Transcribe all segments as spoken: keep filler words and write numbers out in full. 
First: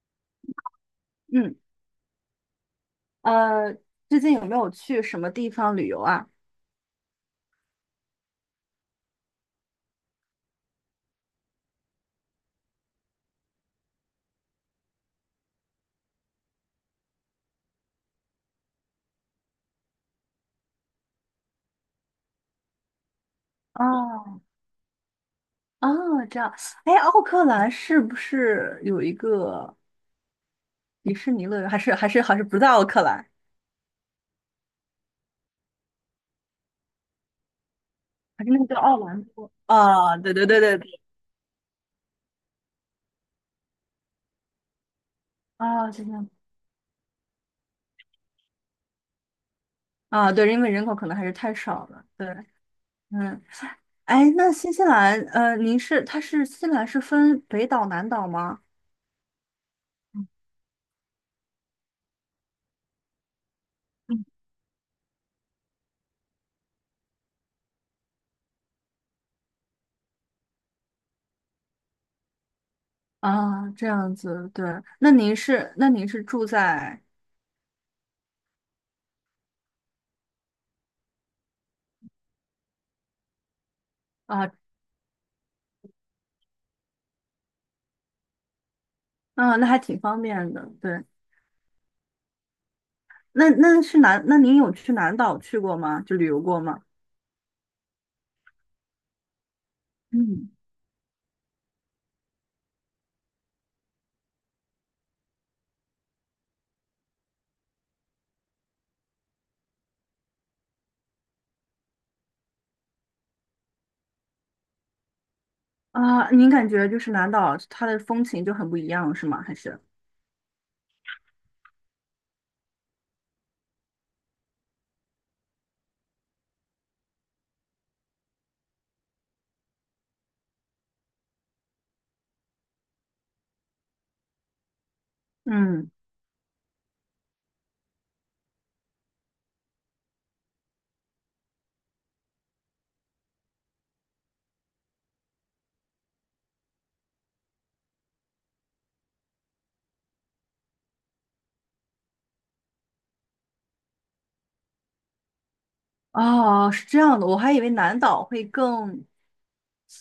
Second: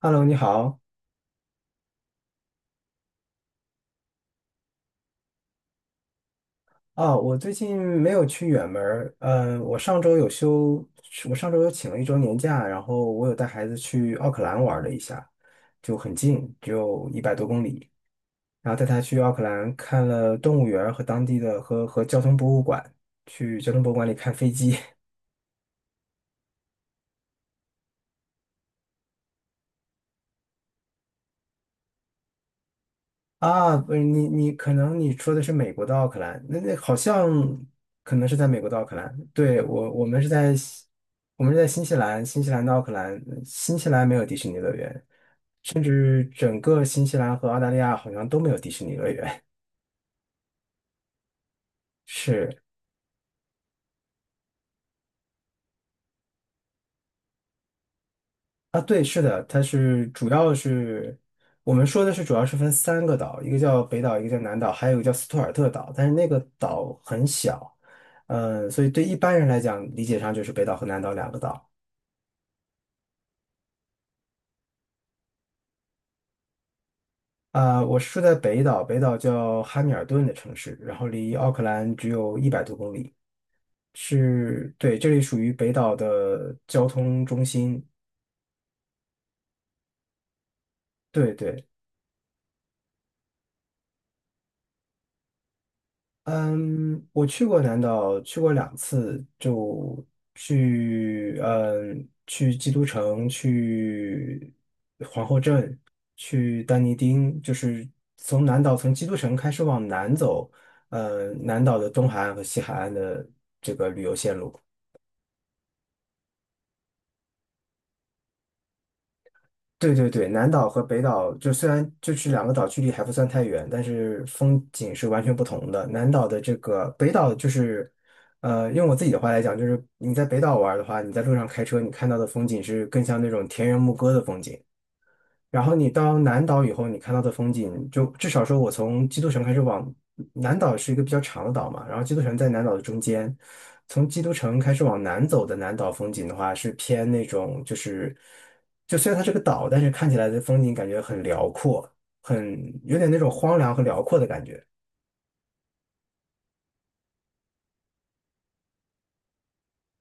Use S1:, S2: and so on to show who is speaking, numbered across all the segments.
S1: Hello，你好。
S2: 嗯，呃，最近有没有去什么地方旅游啊？
S1: 啊，我最近没有去远门儿，嗯，我上周有休，我上周有请了一周年假，然后我有带孩子去奥克兰玩了一下，就很近，只有一百多公里。然后带他去奥克兰看了动物园儿和当地的和和交通博物馆，去交通博物馆里看
S2: 哦，
S1: 飞机。
S2: 哦，这样，哎，奥克兰是不是有一个迪士尼乐园？还是还是还是不在奥克兰？
S1: 啊，不是你你可能你说的是美国的奥克兰，那那好像可能是
S2: 还
S1: 在
S2: 是那
S1: 美
S2: 个
S1: 国的
S2: 叫
S1: 奥克
S2: 奥
S1: 兰。
S2: 兰多？
S1: 对，我我
S2: 啊、
S1: 们是
S2: 对对
S1: 在
S2: 对对
S1: 西
S2: 对，
S1: 我们是在新西兰，新西兰的奥克兰，新西兰没有迪士尼乐园，甚
S2: 啊、是这
S1: 至
S2: 样。
S1: 整个新西兰和澳大利亚好像都没有迪士尼乐园。
S2: 啊，对，因为人口可能还是太少 了。对，
S1: 是
S2: 嗯，哎，那新西兰，呃，您是它是新西兰是分北岛南岛吗？
S1: 啊，对，是的，它是主要是我们说的是主要是分三个岛，一个叫北岛，一
S2: 嗯
S1: 个叫南岛，还有一个叫斯图尔特岛，但是那个岛很小，嗯，所以对一般人来讲，理解上就是北岛和南岛两个岛。
S2: 啊，这样子，对，那您是那您是住在
S1: 啊、我是住在北岛，北岛叫哈密尔顿的城市，然后离奥克兰只有一百多公里。
S2: 啊
S1: 是，对，这里属于北岛的交通中心。
S2: 啊，那还挺方便的，对。
S1: 对对，
S2: 那那是南，那您有去南岛去过吗？就旅游过吗？
S1: 嗯，我去过南岛，去过两次，就
S2: 嗯，
S1: 去，嗯，去基督城，去皇后镇，去丹尼丁，就是从南岛从基督城开始往南走。呃，南岛的东海岸和西海岸的。
S2: 啊，您感觉就是南岛它的风情就很不一样，是吗？还是？
S1: 对对对，南岛和北岛就虽然就是两个岛距离还不算太远，但是风景是完全不同的。南岛的这个北岛就是，呃，用我自己的话来讲，就是你在北岛玩儿的话，你在路上开车，你看到的风景是更像那种田园牧歌的风景。然后你
S2: 嗯，
S1: 到南岛以后，你看到的风景，就至少说，我从基督城开始往南岛是一个比较长的岛嘛，然后基督城在南岛的中间。从基督城开始往南走的南岛风景的话，是偏那种就是，就虽然它是个岛，但是看起来的风景感觉很辽阔，很有点那种荒凉和辽阔的感觉。
S2: 哦，是这样的，我还以为南岛会更，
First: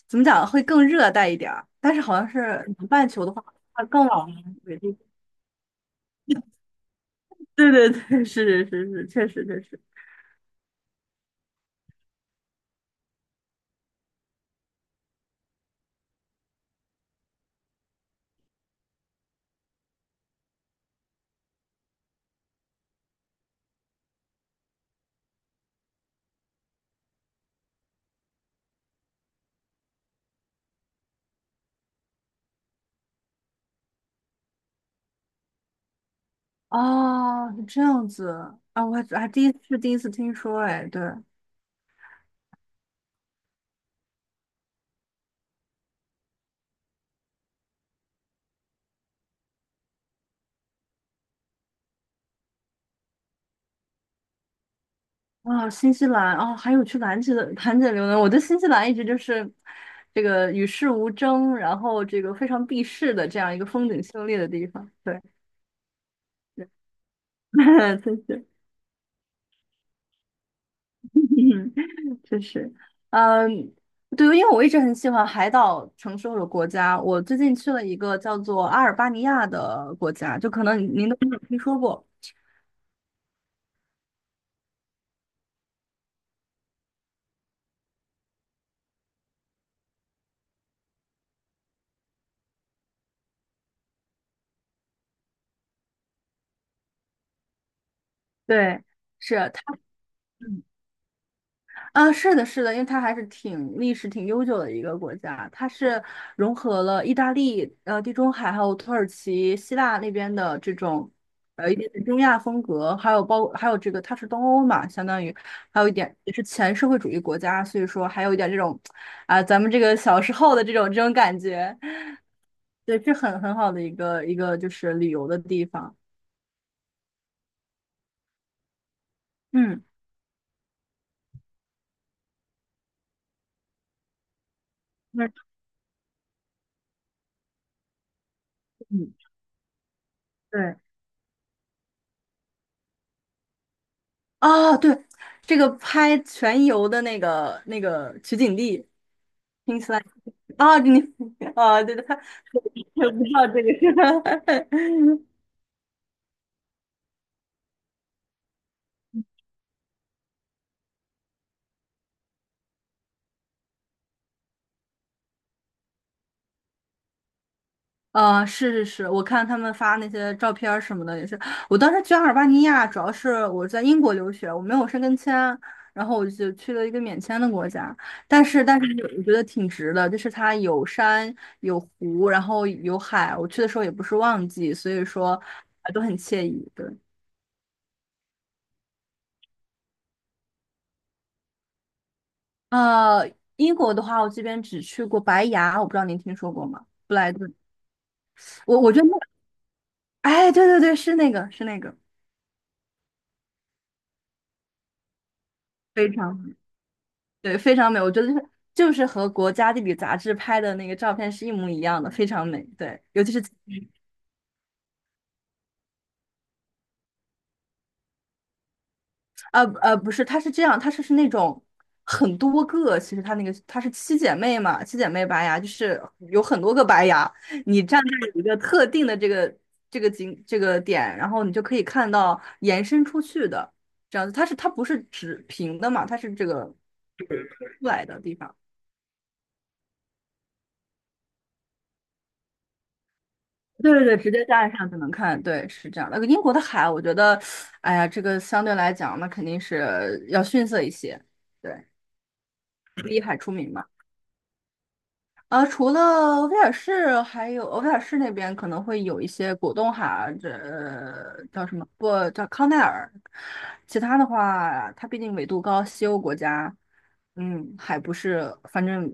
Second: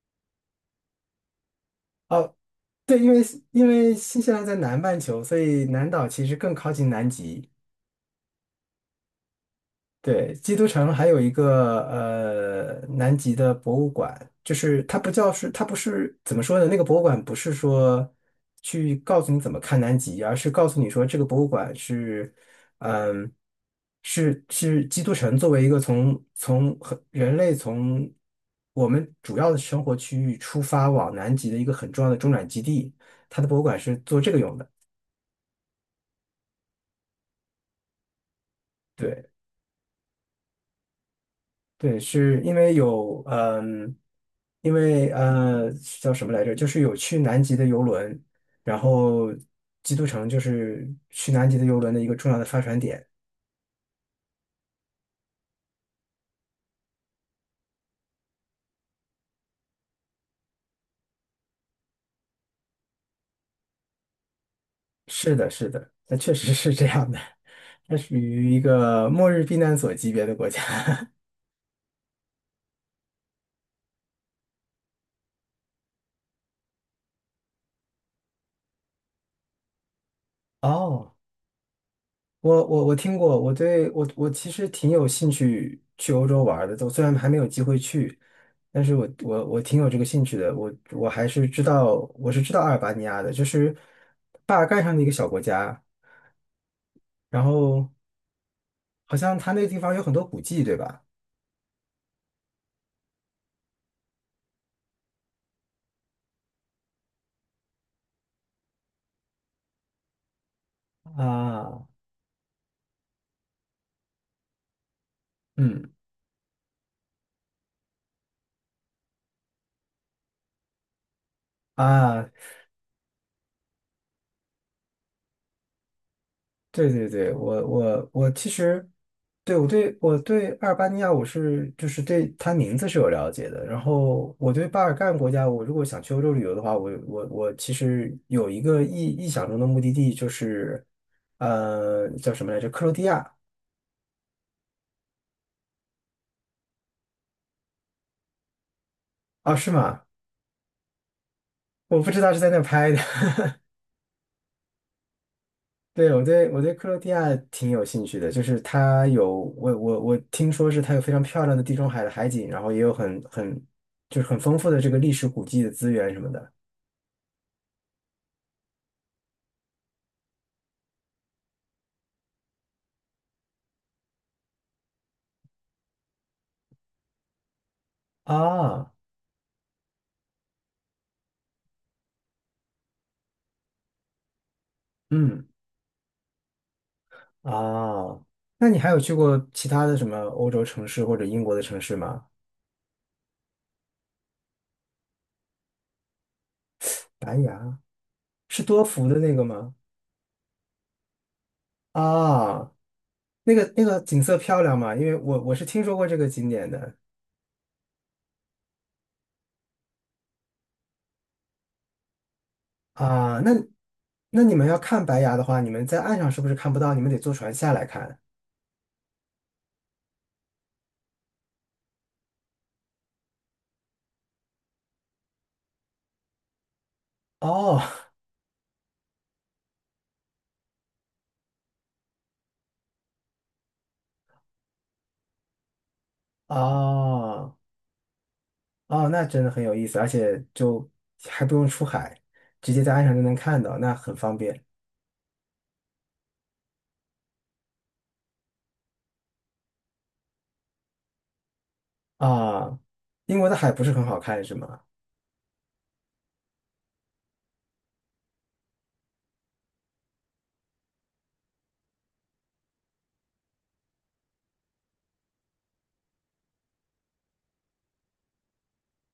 S2: 怎么讲，会更热带一点儿，但是好像
S1: 哦，
S2: 是南
S1: 对，
S2: 半
S1: 因为
S2: 球的话，
S1: 因
S2: 它
S1: 为
S2: 更
S1: 新
S2: 往
S1: 西兰在南半球，所以南岛其实更靠近南极。
S2: 对。 对对对，是是是是，确实确实。
S1: 对，基督城还有一个呃南极的博物馆，就是它不叫是它不是怎么说呢？那个博物馆不是说去告诉你怎么看南极，而是告诉你说这个博物馆是嗯是是基督城作为一个从从很人类从我们主要的生活区域出发往南极的一个很重要的中转基地，它的博物馆是做这个用的。
S2: 哦，是这样子啊，我还还
S1: 对。
S2: 第一次第一次听说，哎，对，
S1: 对，是因为有嗯，因为呃叫什么来着？就是有去南极的游轮，然后基督城就是去南极的游轮的一个重要的发船点。
S2: 啊，新西兰啊，还有去南极的兰芝游呢。我对新西兰一直就是这个与世无争，然后这个非常避世的这样一个风景秀丽的地方。对，
S1: 是的，是的，那确实
S2: 对，
S1: 是这样的，它 属
S2: 真是，
S1: 于一个末日避难所级别的国家。
S2: 嗯，真是，嗯，对，因为我一直很喜欢海岛城市或者国家。我最近去了一个叫做阿尔巴尼亚的国家，就可 能您
S1: 哦。
S2: 都没有听说过。
S1: 我我我听过，我对我我其实挺有兴趣去欧洲玩儿的，我虽然还没有机会去，但是我我我挺有这个兴趣的，我我还是知道我是知道阿尔巴尼亚的，就是巴尔干上的一个小国家，然后
S2: 对，
S1: 好
S2: 是
S1: 像它那个地
S2: 它。
S1: 方有很多古迹，对吧？
S2: 啊，是的，是的，因为它还是挺历史挺悠久的一个国家，它是融合了意大利、呃地中海还有土耳其、希腊那边的这种呃一
S1: 啊，
S2: 点点中亚风格，还有包还有这个它是东欧嘛，相当于还有一
S1: 嗯
S2: 点也是前社会主义国家，所以说还有一点这种啊、咱们这个小时候的这种这种感觉，
S1: 啊，
S2: 对，是很很好的一个一个就是旅游的地方，
S1: 对对对，我我我其实对我
S2: 嗯，
S1: 对我对阿尔巴尼亚我是就是对它名字是有了解的，然后我对巴尔干
S2: 那
S1: 国家，我如果想去欧洲旅游的话，我我我其实有一个意
S2: 嗯，
S1: 意想中的目的地就
S2: 对。
S1: 是呃叫什么来着？克罗地亚。
S2: 啊，对，这个拍全游的那个那个取景地，
S1: 啊，是
S2: 听起
S1: 吗？
S2: 来啊，你啊，对
S1: 我
S2: 对，
S1: 不
S2: 他
S1: 知道是在那拍的。
S2: 我不知道这 个是。
S1: 对，我对我对克罗地亚挺有兴趣的，就是它有我我我听说是它有非常漂亮的地中海的海景，然后也有很很就是很丰富的这个历史古迹的资源什么的。
S2: 呃，是是是，我看他们发那些照片儿什么的也是，我当时去阿尔巴尼亚，主要是我在英国留学，我没有申根签，然后我就去了一个免签的国家，但是但是
S1: 啊，
S2: 我觉得挺值的，就是它有山有湖，然后有海，我去的时候也不是旺季，所以说
S1: 嗯
S2: 呃都很惬意，对。
S1: 啊，那你还有去过其他的什么欧洲城市或者英国的城市吗？
S2: 呃，英国的话，我这边只去过白崖，我不知道您听说过吗？布莱
S1: 白
S2: 顿，
S1: 崖是
S2: 我
S1: 多
S2: 我觉得
S1: 福
S2: 那，
S1: 的那个吗？
S2: 哎，对对对，是那个，是那个，
S1: 啊，那个那个景色漂亮吗？因为我我是听说过
S2: 非
S1: 这个景
S2: 常
S1: 点的。
S2: 对，非常美。我觉得就是就是和国家地理杂志拍的那个照片是一模一样的，非常美。对，尤其
S1: 啊，
S2: 是
S1: 那那你们要看白崖的话，你们在岸上是不是看不到？你们得坐船下来看。
S2: 呃呃，不是，它是这样，它是是那种很多个，其实它那个它是七姐妹嘛，七姐妹白牙就是有很多个白牙，
S1: 哦
S2: 你站在一个特定的这个这个景这个点，然后你就可以看到延伸出去的这样子，它是它不是直平的嘛，它是这个
S1: 哦
S2: 出来的地方。
S1: 哦，那真的很有意思，而且就还不用出海，直接在岸上就能看到，
S2: 对
S1: 那
S2: 对
S1: 很
S2: 对，直
S1: 方
S2: 接
S1: 便
S2: 站上就能看，对，是这样那个英国的海，我觉得，哎呀，这个相对来讲，那肯定是要逊色一些，对，
S1: 啊。
S2: 第海
S1: 英国
S2: 出
S1: 的海
S2: 名
S1: 不
S2: 嘛。
S1: 是很好看是吗？
S2: 呃，除了威尔士，还有呃威尔士那边可能会有一些果冻海，这呃叫什么？不叫康奈尔。其他的话，它毕竟纬度高，西欧国家，嗯，还不是，反正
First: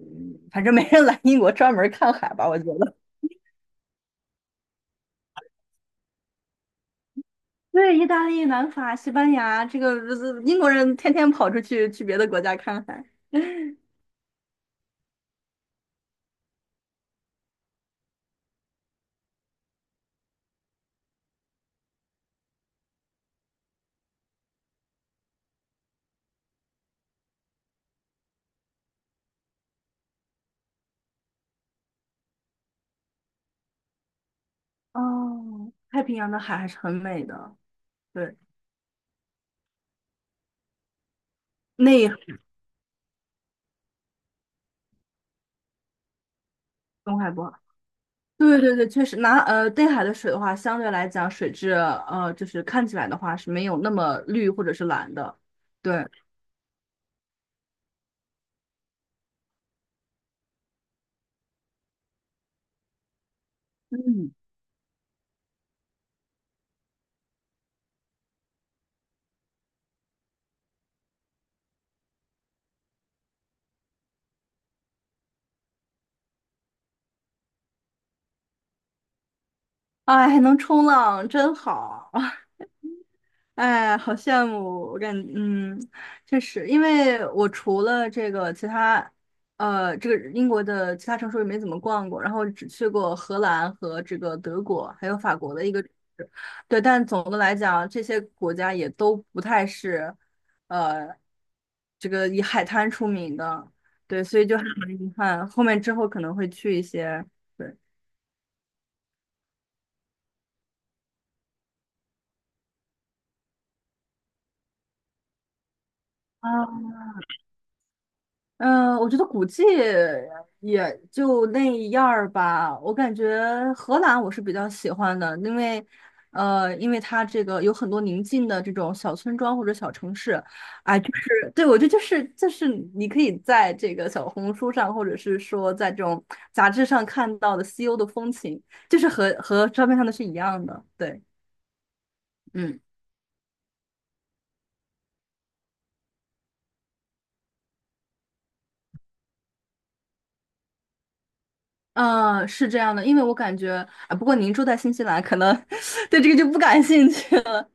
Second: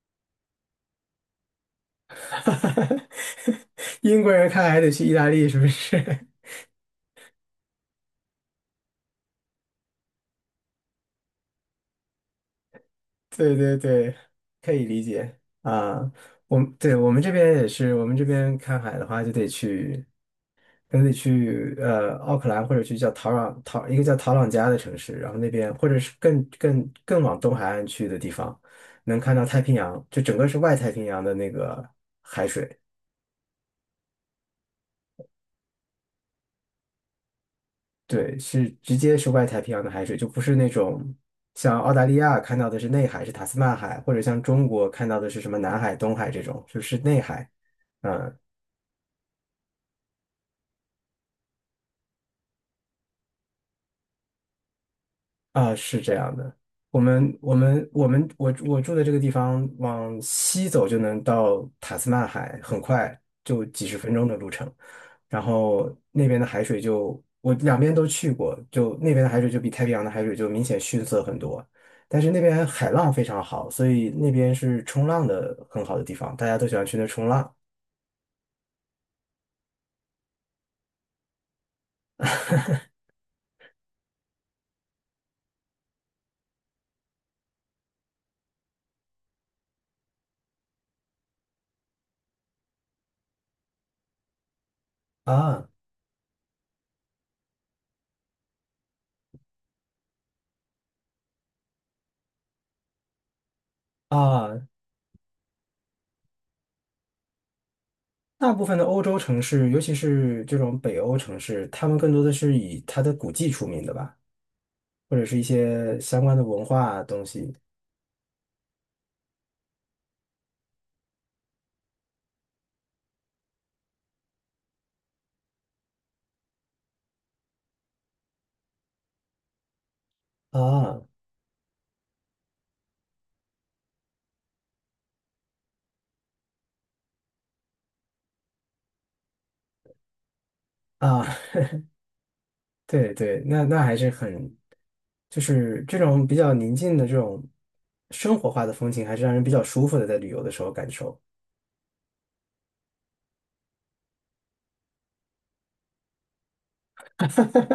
S2: 反正没人来英国专门看海吧，我觉得。
S1: 英国人看海得去意大利是不是？
S2: 对，意大利、南法、西班牙，这个呃英国人天天跑出去去别的国家看海。
S1: 对对对，可以理解啊。我们对我们这边也是，我们这边看海的话就得去。可能得去呃奥克兰，或者去叫陶朗陶一个叫陶朗加的城市，然后那边或者是更更更往东海岸去的地方，能看到太平洋，就整个是外太平洋的那个海水。
S2: 哦，太平洋的海还是很美的，对，
S1: 对，是直接是外太平洋的海水，就不是那种像澳大
S2: 内
S1: 利
S2: 海
S1: 亚看到的是内海，是塔斯曼海，或者像中国看到的是什么南海、东海这种，就是内
S2: 东海
S1: 海，
S2: 不？
S1: 嗯。
S2: 对对对，确实拿呃内海的水的话，相对来讲水质呃就是看起来的话是没有那么绿或者是蓝的，
S1: 啊，是
S2: 对，
S1: 这样的，我们我们我们我我住的这个地方往西走就能到塔斯曼海，很快就几十分钟
S2: 嗯，
S1: 的路程。然后那边的海水就我两边都去过，就那边的海水就比太平洋的海水就明显逊色很多。但是那边海浪非常好，所以那边是冲浪的很好的地方，大家都喜欢去那冲浪。
S2: 哎，还能冲浪真好。哎，好羡慕！我感嗯，确实，因为我除了这个其他，呃，这个英国的其他城市也没怎么逛过，然后只去过荷兰和这个德国，还有法国的
S1: 啊。
S2: 一个城市，对。但总的来讲，这些国家也都不太是，呃，这个以海滩出名的，对，所以就很
S1: 啊，
S2: 遗憾。后面之后可能会去一些，对，
S1: 大部分的欧洲城市，尤其是这种北欧城市，他们更多的是以它的古迹出名的吧，或者是一些相关的文
S2: 啊，
S1: 化东西。
S2: 嗯，我觉得古迹也就那样儿吧。我感觉荷兰我是比较喜欢的，因为，呃，因为它这个有很多宁静的这种小村庄或者小城市，哎，
S1: 啊。
S2: 就是对我觉得就是就是你可以在这个小红书上或者是说在这种杂志上看到的西欧的风情，就是和和照片上的是一样的，对。
S1: 啊，
S2: 嗯，
S1: 对对，那那还是很，就是这种比较宁静的这种生活化的风情，还是让人比较舒服的，在旅游的时候感受。
S2: 嗯，是这样的，因为我感觉啊，不过您住在新西兰，可能 对这个就不感兴趣了。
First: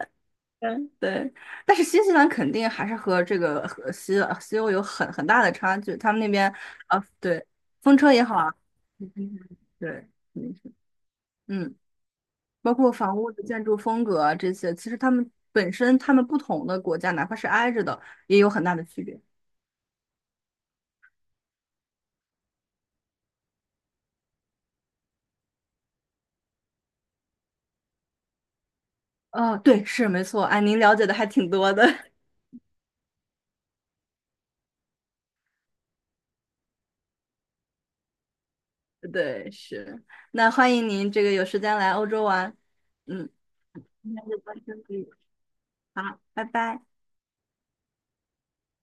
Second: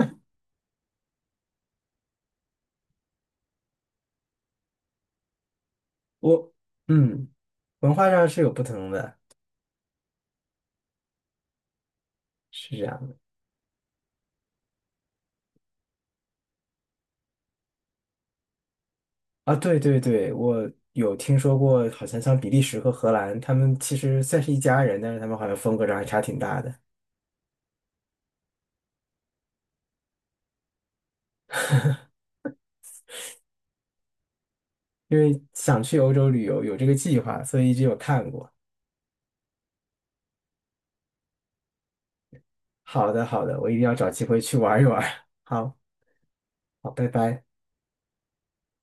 S2: 嗯，对，但是新西兰肯定还是和这个和西西欧有很很大的差距。他们那
S1: 我
S2: 边啊，
S1: 嗯，
S2: 对，
S1: 文
S2: 风
S1: 化
S2: 车也
S1: 上
S2: 好
S1: 是有
S2: 啊，
S1: 不同 的，
S2: 嗯对，肯定是，嗯，包
S1: 是这
S2: 括
S1: 样。
S2: 房屋的建筑风格啊这些，其实他们本身他们不同的国家，哪怕是挨着的，也有很大的区别。
S1: 啊，对对对，我有听说过，好像像比利时和荷兰，他们其实算是一家人，但是他们好像风格上还差挺大的。
S2: 哦，对，是没错，哎，您了解的还挺多的，
S1: 因为想去欧洲旅游，有这个计划，所以一直有看过。
S2: 对，是。那欢迎您这个有时间来欧洲玩，
S1: 好的，
S2: 嗯，
S1: 好的，我一定要找
S2: 那
S1: 机
S2: 就
S1: 会
S2: 到
S1: 去
S2: 这
S1: 玩一玩。
S2: 里，
S1: 好，
S2: 好，拜拜。
S1: 好，拜拜。